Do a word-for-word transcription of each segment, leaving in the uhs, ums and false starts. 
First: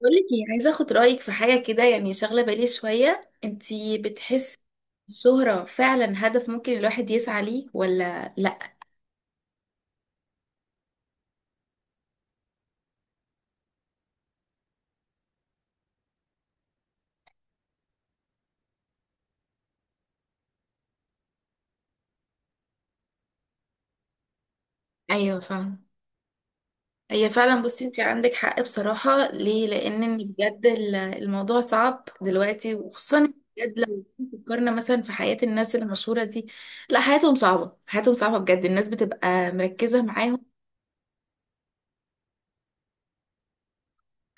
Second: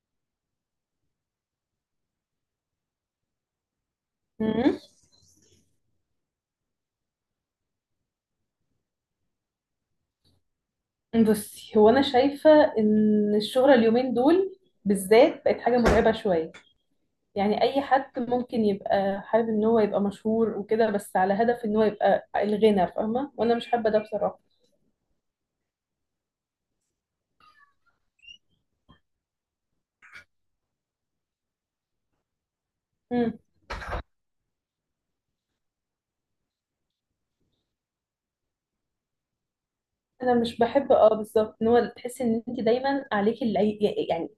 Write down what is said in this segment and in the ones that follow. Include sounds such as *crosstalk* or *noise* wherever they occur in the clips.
بقول لك ايه، عايزه اخد رايك في حاجه كده، يعني شاغله بالي شويه. انتي بتحسي مم. الشهره فعلا هدف ممكن الواحد يسعى ليه ولا لا؟ بصي هو انا شايفه ان الشهره اليومين دول بالذات بقت حاجه مرعبه شويه. يعني اي حد ممكن يبقى حابب ان هو يبقى مشهور وكده، بس على هدف ان هو يبقى الغنى، فاهمه، وانا مش حابه ده بصراحه. ايوه، فاهم. هي فعلا، بصي انتي عندك حق بصراحه، ليه؟ لان بجد ال- الموضوع صعب دلوقتي، وخصوصا مم. بجد لو فكرنا مثلا في حياه الناس المشهوره دي. لا، حياتهم صعبه، حياتهم صعبه بجد. الناس بتبقى مركزه انا معاهم. مش بحب اه بالظبط ان هو تحسي ان انت دايما عليكي العي- يعني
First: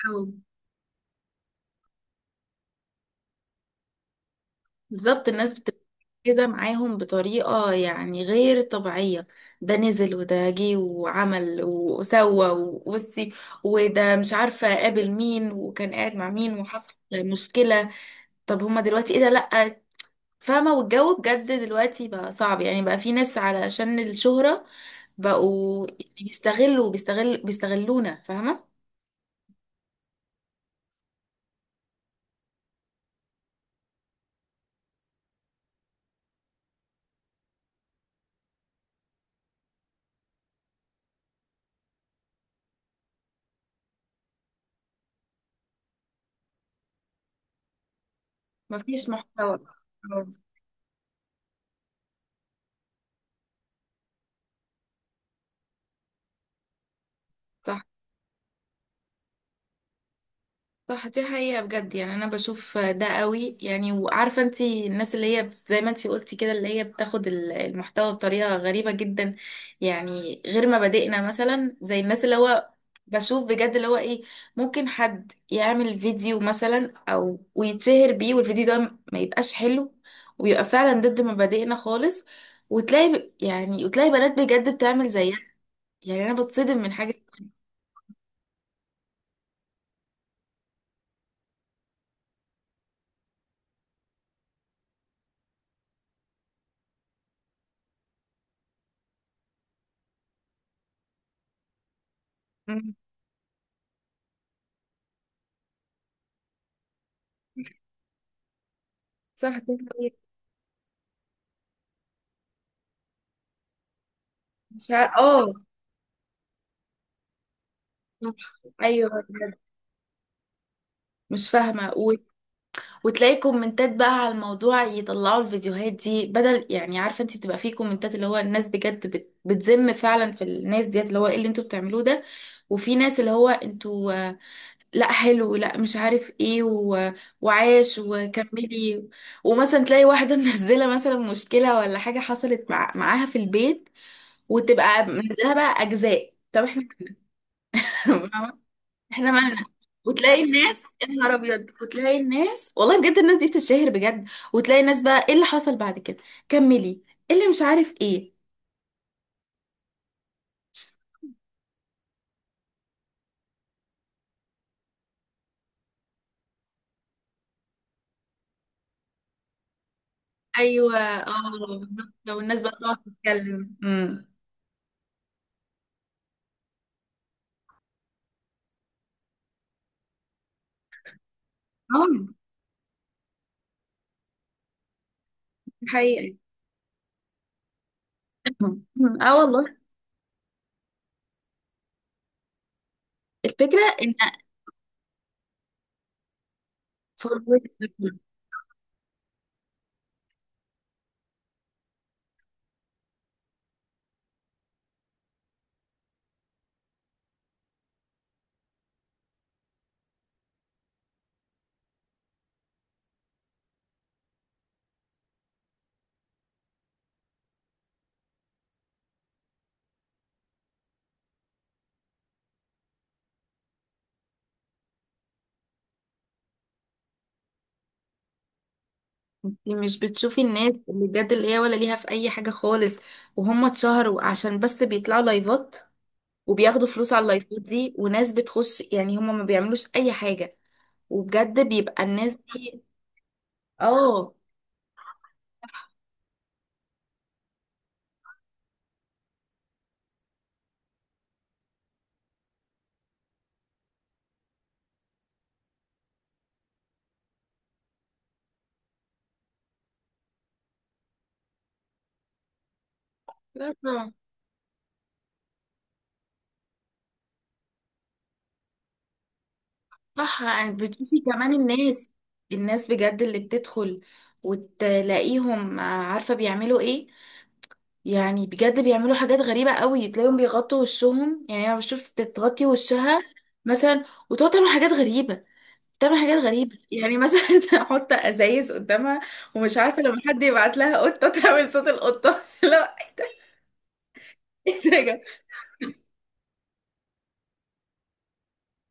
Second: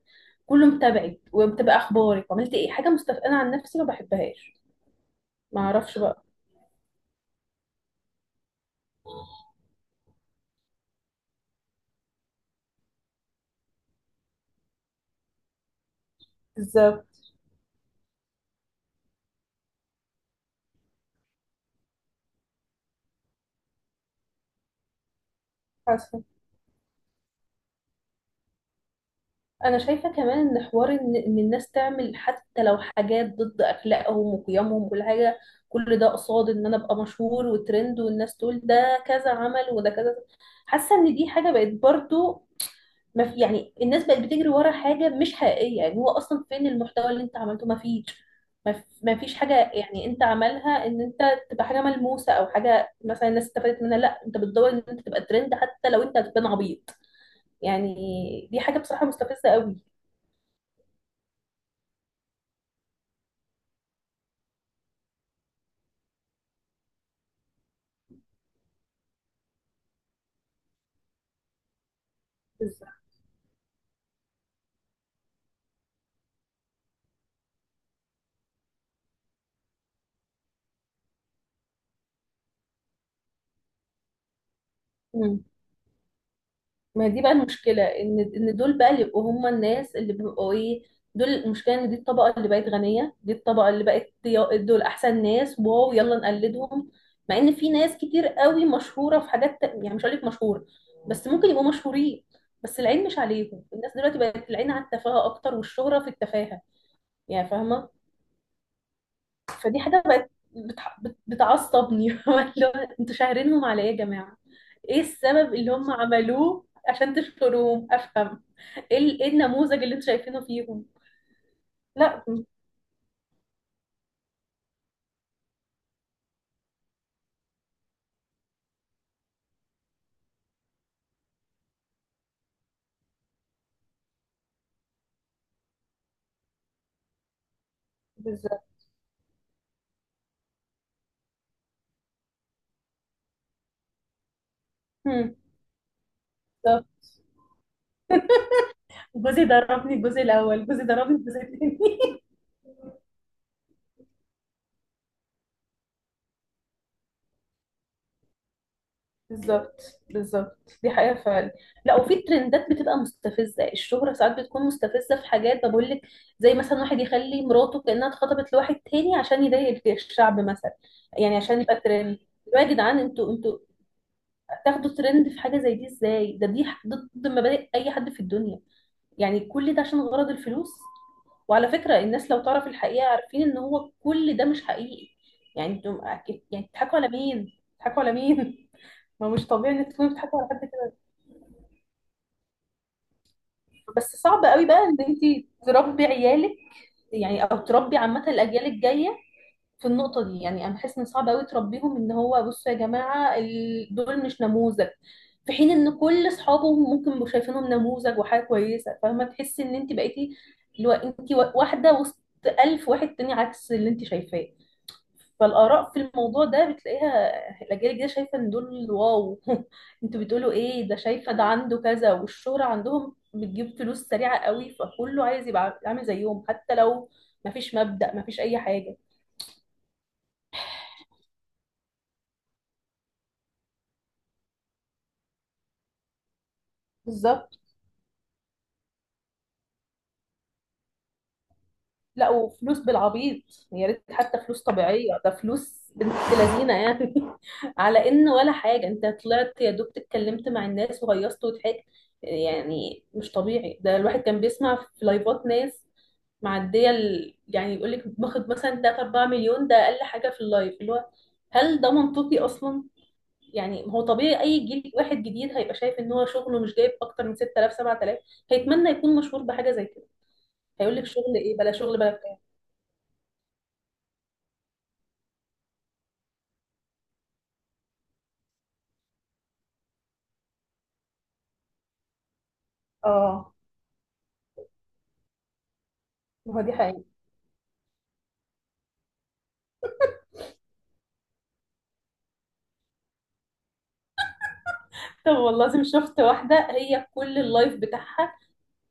كله متابعك ومتابع اخبارك وعملت ايه حاجه مستف... انا عن نفسي ما بحبهاش، بالظبط، الناس ما بتبقى اعرفش بقى، مركزة معاهم بطريقة يعني غير طبيعية. ده نزل وده جه وعمل وسوى وبصي، وده مش عارفة قابل مين وكان قاعد مع مين وحصل بالظبط. مشكلة. طب هما دلوقتي ايه ده؟ لأ، فاهمة. والجو بجد دلوقتي بقى صعب، يعني بقى في ناس علشان الشهرة بقوا يعني بيستغلوا بيستغل بيستغلونا، فاهمة. انا شايفه كمان ان حوار ان إن الناس تعمل حتى لو حاجات ضد اخلاقهم وقيمهم وكل حاجه، كل ده قصاد ان انا ابقى مشهور وترند والناس تقول ده كذا عمل وده كذا. حاسه ان دي حاجه بقت برضو ما في، يعني الناس بقت بتجري ورا حاجه مش حقيقيه، يعني هو اصلا فين المحتوى اللي انت عملته؟ ما فيش، ما ف- مفيش ما فيش محتوى. حاجه، يعني انت أه، عملها ان انت تبقى حاجه ملموسه او حاجه مثلا الناس استفادت منها، لا انت بتدور ان انت تبقى ترند حتى لو انت هتبان عبيط، صح، يعني دي حاجه بصراحه مستفزه قوي. صح، دي حقيقة بجد. يعني أنا بشوف ده قوي يعني. وعارفة انتي الناس اللي هي بت- زي ما انتي قلتي كده، اللي هي بتاخد ال- المحتوى بطريقة غريبة جدا. يعني غير مبادئنا مثلا، زي الناس اللي هو بالظبط. بشوف بجد اللي هو ايه. ممكن حد يعمل فيديو مثلا أو ويتشهر بيه، والفيديو ده ما يبقاش حلو، ويبقى فعلا ضد مبادئنا خالص. وتلاقي ب- يعني وتلاقي بنات بجد بتعمل زيها. مم. يعني أنا بتصدم من ما حاجة. دي بقى المشكلة، ان ان دول بقى اللي يبقوا هم الناس اللي بيبقوا ايه، دول المشكلة، ان دي الطبقة اللي بقت غنية، دي الطبقة اللي بقت يا- دول احسن ناس، واو يلا نقلدهم، مع ان في ناس كتير قوي مشهورة في حاجات تا- يعني مش هقولك مشهورة، بس ممكن يبقوا مشهورين، بس مم. العين مش عليهم. الناس دلوقتي بقت العين على التفاهة اكتر والشهرة في التفاهة، يعني فاهمة. صح، دي فدي حاجة حقيقة. بقت بتع... بت- بتعصبني *laughs* اللي هو انتوا شاهرينهم عليا يا جماعة، مش ايه ه- اه، السبب اللي هم عملوه عشان تشكروهم؟ افهم، صح. ايه ايوه ال- ايه بجد. النموذج اللي انتوا شايفينه فيهم؟ مش فاهمه و... لا وتلاقي كومنتات بقى على الموضوع، يطلعوا الفيديوهات دي بدل يعني. عارفه انت بتبقى فيه كومنتات اللي هو الناس بجد بت... بتذم فعلا في الناس ديت، اللي هو ايه اللي انتوا بتعملوه ده؟ وفي ناس اللي هو انتوا آه، لا حلو، لا مش عارف ايه و... وعاش بالظبط. وكملي. ومثلا تلاقي واحده *laughs* منزله مثلا مشكله ولا حاجه حصلت مع... معاها في البيت. وتبقى هم، منزلها بقى اجزاء. طب بالظبط. احنا *laughs* احنا جوزي مالنا؟ ضربني الجزء وتلاقي الاول، جوزي الناس يا ضربني نهار الجزء ابيض، الثاني *laughs* وتلاقي الناس والله بجد الناس دي بتتشهر بجد. وتلاقي الناس بقى ايه اللي حصل بعد كده، كملي، إيه اللي مش عارف ايه. بالظبط بالظبط، دي حقيقة فعلا. لا، وفي ترندات بتبقى مستفزة، الشهرة ساعات بتكون مستفزة في حاجات، بقول لك زي مثلا واحد يخلي مراته كأنها اتخطبت لواحد تاني عشان يضايق الشعب مثلا، ايوه، يعني اه، عشان يبقى بالظبط. ترند. لو الناس يا بقى تقعد جدعان انتوا انتوا تتكلم امم تاخدوا ترند في حاجة زي دي ازاي؟ ده دي ضد مبادئ أي حد في الدنيا، يعني كل ده عشان غرض الفلوس. وعلى فكرة اه، الناس لو تعرف الحقيقة عارفين ان هو كل ده مش حقيقي، يعني دي انتوا حقيقة. أكيد- يعني بتضحكوا على مين؟ بتضحكوا على مين؟ *laughs* أمم، ما اه مش طبيعي والله. ان انت تكوني بتحبي على قد كده. الفكرة ان، بس صعب قوي بقى ان انت تربي عيالك، يعني فروت، او تربي انت عامه الاجيال الجايه في النقطه دي، يعني انا بحس ان صعب قوي تربيهم ان هو بصوا يا جماعه ال- دول مش نموذج، في حين ان كل اصحابهم ممكن يبقوا شايفينهم نموذج وحاجه كويسه، فاهمه، تحسي ان انت بقيتي اللي هو انت وا- واحده وسط الف واحد تاني عكس اللي انت شايفاه. فالآراء في الموضوع ده بتلاقيها، الأجيال الجديدة شايفة إن دول واو *laughs* انتوا بتقولوا إيه، ده شايفة ده عنده كذا، والشهرة عندهم بتجيب فلوس سريعة قوي، فكله عايز يبقى عامل زيهم حتى لو مفيش مبدأ، مفيش أي حاجة. مش بتشوفي الناس اللي بجد اللي هي ولا ليها في اي حاجة خالص، وهم اتشهروا عشان بس بيطلعوا لايفات، وبياخدوا فلوس على بالظبط. اللايفات دي وناس بتخش، يعني هم ما بيعملوش اي حاجة. وبجد بيبقى لا الناس وفلوس دي. بالعبيط، يا ريت اه. حتى فلوس طبيعية، ده فلوس بنت لذينة يعني *laughs* على إن ولا حاجة، أنت طلعت يا دوب اتكلمت مع الناس وهيصت وضحكت، يعني مش طبيعي. ده الواحد كان بيسمع في لايفات ناس معديه ال... يعني يقول لك باخد مثلا تلاتة اربعة مليون ده اقل حاجه في اللايف، اللي هو هل ده منطقي اصلا؟ لا يعني هو طبعا. طبيعي اي جيل واحد جديد هيبقى شايف ان هو شغله مش جايب اكتر من ستة آلاف سبعة آلاف هيتمنى يكون مشهور بحاجه زي كده، صح، يعني هيقول لك بتشوفي شغل كمان ايه بلا شغل الناس بلا بتاع. الناس بجد اللي بتدخل. وتلاقيهم آه، عارفة بيعملوا ايه، يعني بجد بيعملوا حاجات غريبة قوي. تلاقيهم بيغطوا وشهم، يعني انا بشوف ست تغطي وشها اه، مثلا، وتقعد تعمل حاجات غريبة، تعمل حاجات ما هو دي غريبة يعني، حقيقة. مثلا *laughs* تحط ازايز قدامها. ومش عارفة لما حد يبعت لها قطة تعمل صوت القطة. *laughs* لا، ايه ده يا طب والله العظيم شفت واحدة هي كل اللايف بتاعها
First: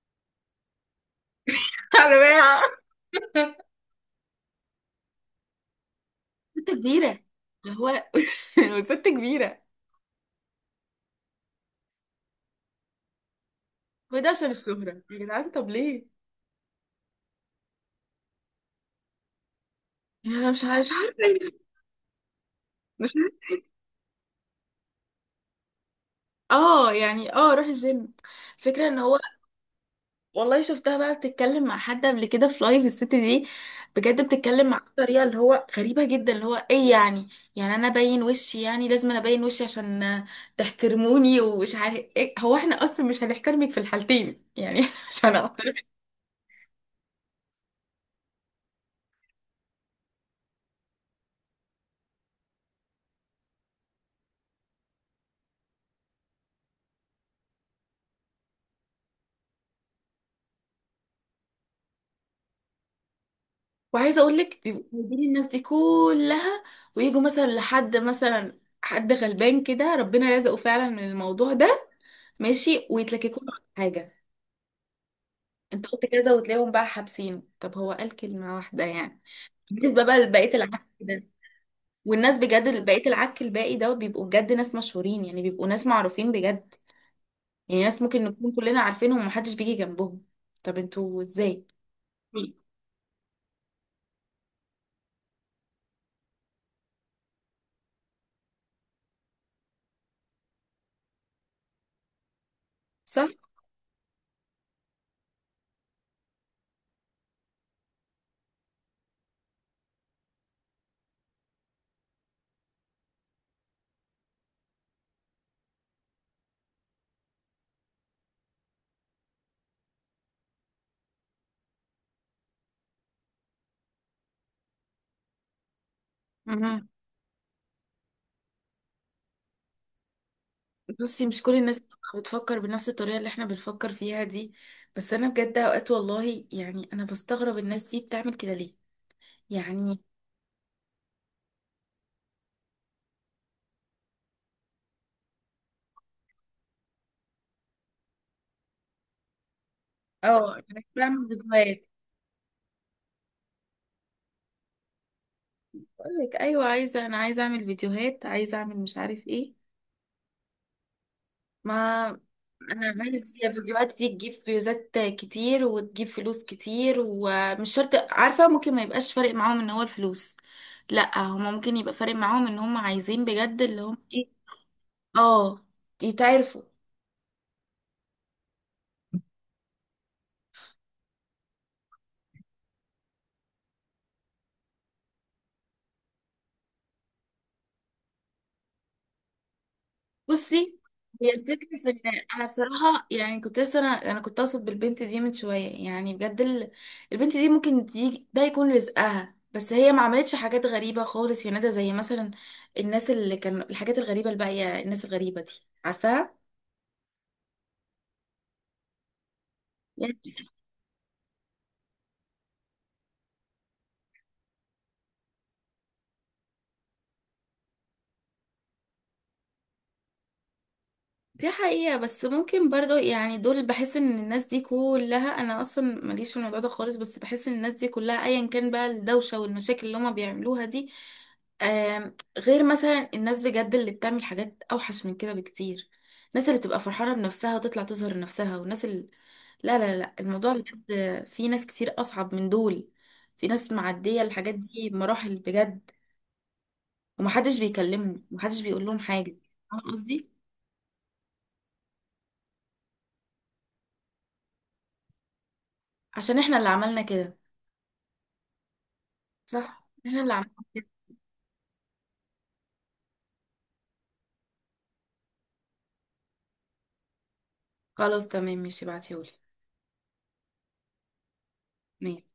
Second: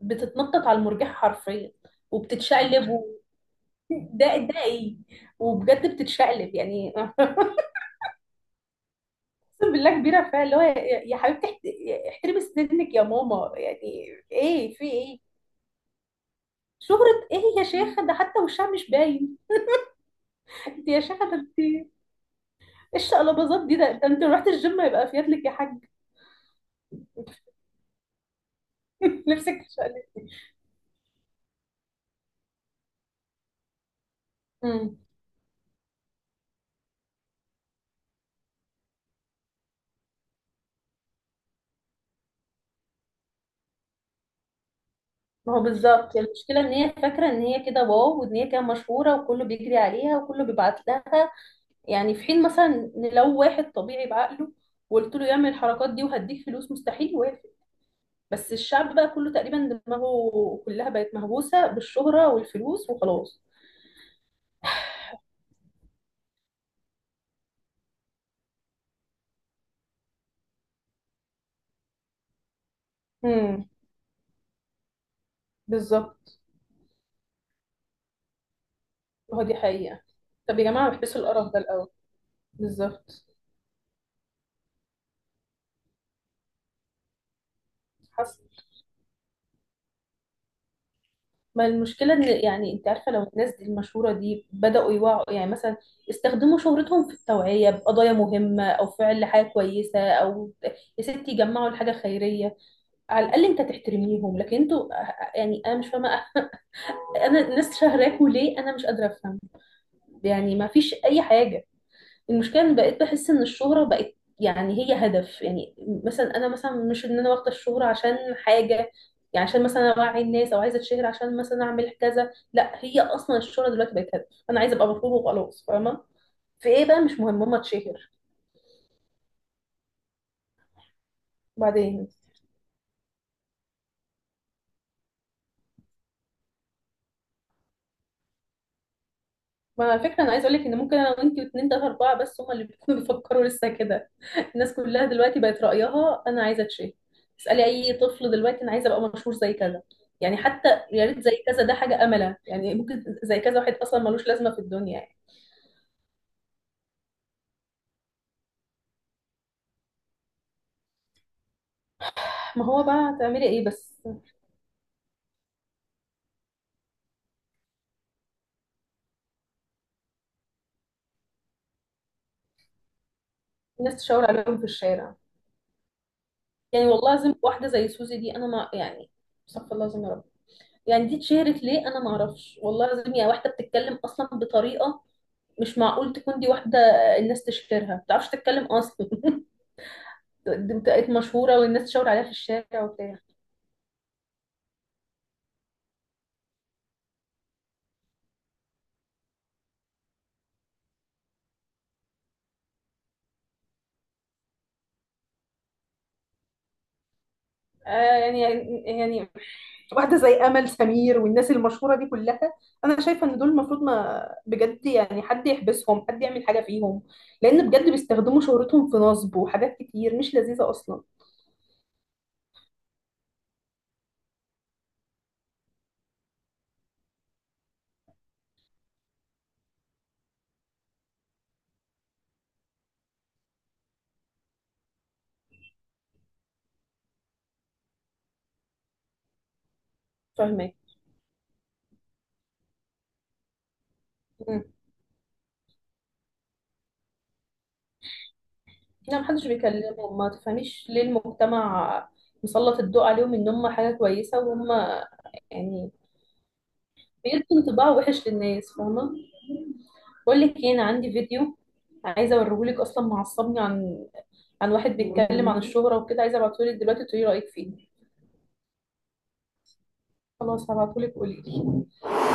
بتتنطط على المرجح حرفيا، جماعة؟ وبتتشقلب و... *laughs* ده ده ايه؟ وبجد بتتشقلب ست يعني كبيرة، *laughs* اللي هو *laughs* وست كبيرة. اقسم بالله كبيره، فيها اللي هو يا يا حبيبتي احت- احترمي سنك يا ماما، يعني هو ده عشان ايه، في الشهرة يا ايه؟ جدعان؟ طب ليه؟ شهرة ايه يا شيخة، ده حتى وشها مش باين يعني انا مش *laughs* عارفة انت مش يا عارفة شيخة، ده إيه. انت ايه مش عارفة. الشقلباظات دي، ده، ده انت لو رحت الجيم هيبقى فيات لك يا حاج اه يعني، اه روح الجيم. الفكرة ان هو *laughs* نفسك تشقلب. والله شفتها بقى بتتكلم مع حد قبل كده في لايف الست دي. بجد بتتكلم معاه امم، بطريقة اللي هو غريبة جدا، اللي هو ايه يعني. يعني انا باين وشي، يعني لازم انا باين وشي عشان تحترموني ومش عارف ايه. هو احنا اصلا مش هنحترمك في الحالتين يعني *laughs* مش ما هو هنعترف. بالظبط المشكلة ان هي فاكرة ان هي كده واو، وان هي كده مشهورة وكله بيجري عليها وكله بيبعت لها، يعني في حين مثلا ان لو واحد طبيعي بعقله وقلت له يعمل الحركات دي وهديك فلوس، مستحيل يوافق. بس الشعب بقى كله تقريبا دماغه كلها بقت مهووسة بالشهرة والفلوس وخلاص. وعايزه اقول لك، بيبقوا جايبين الناس دي كلها، ويجوا مثلا لحد، مثلا حد غلبان كده ربنا رزقه فعلا من الموضوع ده، ماشي، ويتلككوا له على امم، حاجه. انت قلت كذا، بالظبط. وتلاقيهم بقى حابسينه. طب هو قال كلمه واحده يعني. هو دي حقيقة. بالنسبه بقى لبقيه طب يا العك جماعة احبسوا ده، القرف ده الأول. والناس بجد بقيه بالظبط. العك الباقي ده بيبقوا بجد ناس مشهورين، يعني بيبقوا ناس معروفين بجد. يعني ناس ممكن حصل. نكون كلنا عارفينهم ومحدش بيجي جنبهم. طب انتوا ازاي؟ ما المشكلة إن، يعني أنت عارفة لو الناس دي المشهورة دي بدأوا يوعوا، يعني مثلا استخدموا شهرتهم في التوعية بقضايا مهمة أو فعل حاجة كويسة، أو يا ستي جمعوا لحاجة خيرية، على صح؟ الأقل أنت تحترميهم. لكن أنتوا، يعني أنا مش فاهمة، أنا الناس شهراكوا ليه؟ أنا مش قادرة أفهم، يعني ما فيش أي حاجة. المشكله ان بقيت بحس ان الشهره بقت يعني هي هدف، يعني مثلا انا مثلا مش ان انا واخده الشهره عشان حاجه، يعني عشان مثلا اوعي الناس او عايزه اتشهر عشان مثلا اعمل كذا، لا هي اصلا الشهره دلوقتي بقت هدف، انا عايزه ابقى مطلوبه وخلاص، فاهمه. في ايه بقى، مش مهم، ماما تشهر. بصي، مش كل الناس بعدين بتفكر بنفس الطريقة اللي احنا بنفكر فيها دي، بس انا بجد اوقات والله يعني انا بستغرب الناس دي بتعمل كده ليه، ما على يعني. فكرة أنا عايز أقولك إن ممكن أنا وأنتي واتنين تلاتة أربعة بس هما اللي بيكونوا *laughs* بيفكروا لسه كده. الناس كلها دلوقتي بقت رأيها أنا عايزة أتشهر، اسألي أي طفل دلوقتي أنا عايزة أبقى مشهور زي كذا، يعني اه، حتى انا يا ريت بعمل زي كذا، ده فيديوهات حاجة أملة يعني، ممكن زي كذا واحد أصلا ملوش لازمة في الدنيا يعني. بقول لك، ايوه عايزة، انا عايزة اعمل فيديوهات، عايزة اعمل مش عارف ايه. ما ما هو بقى انا عايز هتعملي إيه فيديوهات بس؟ دي تجيب فيوزات كتير وتجيب فلوس كتير، ومش شرط عارفة، ممكن ما يبقاش فارق معاهم ان هو الفلوس. لا، هما ممكن يبقى فارق معاهم ان هما عايزين بجد اللي الناس هم تشاور ايه. عليهم في الشارع، اه، يتعرفوا. يعني والله العظيم واحدة زي سوزي دي أنا ما يعني، استغفر الله العظيم يا رب، يعني دي اتشهرت ليه أنا ما أعرفش، والله العظيم يا واحدة بتتكلم أصلا بطريقة مش معقول تكون دي واحدة الناس تشهرها، ما بتعرفش تتكلم أصلا *laughs* دي بصي، بقت هي مشهورة الفكرة والناس في ان تشاور عليها في انا الشارع بصراحة، وبتاع. يعني كنت لسه انا انا كنت اقصد بالبنت دي من شوية، يعني بجد ال... البنت دي ممكن دي... ده يكون رزقها، بس هي ما عملتش حاجات غريبة خالص يا ندى، زي مثلا الناس اللي كانوا الحاجات الغريبة الباقية، الناس الغريبة دي عارفاها؟ آه، يعني، يعني واحدة زي يعني أمل سمير والناس المشهورة دي كلها، أنا شايفة إن دول المفروض ما بجد يعني حد يحبسهم، حد يعمل حاجة فيهم، لأن بجد بيستخدموا شهرتهم في نصب وحاجات كتير مش لذيذة أصلا. دي حقيقة، بس ممكن برضو يعني دول، بحس ان الناس دي كلها، انا اصلا ماليش في الموضوع ده خالص، بس بحس ان الناس دي كلها ايا كان بقى الدوشة والمشاكل اللي هما بيعملوها دي، آم، غير مثلا الناس بجد اللي بتعمل حاجات اوحش من كده بكتير. الناس اللي بتبقى فرحانة بنفسها وتطلع تظهر نفسها والناس اللي... لا، لا، لا، الموضوع فاهمة. بجد في ناس كتير اصعب من دول. في ناس معدية الحاجات دي بمراحل بجد، ومحدش بيكلمهم ومحدش بيقول لهم لا حاجة. محدش فاهم بيكلمهم، قصدي؟ ما تفهميش ليه، المجتمع مسلط الضوء عليهم إن هم حاجة كويسة، وهم يعني عشان احنا اللي عملنا كده. بيدوا انطباع وحش للناس، فاهمة. صح، احنا اللي بقول لك عملنا ايه، انا كده. عندي فيديو عايزه اوريه لك، اصلا معصبني، عن عن واحد بيتكلم عن الشهرة وكده، عايزه ابعته لك دلوقتي تقولي رأيك فيه. خلاص، تمام، ماشي، ابعتيهولي. خلاص هبعته لك، قولي لي. ماشي.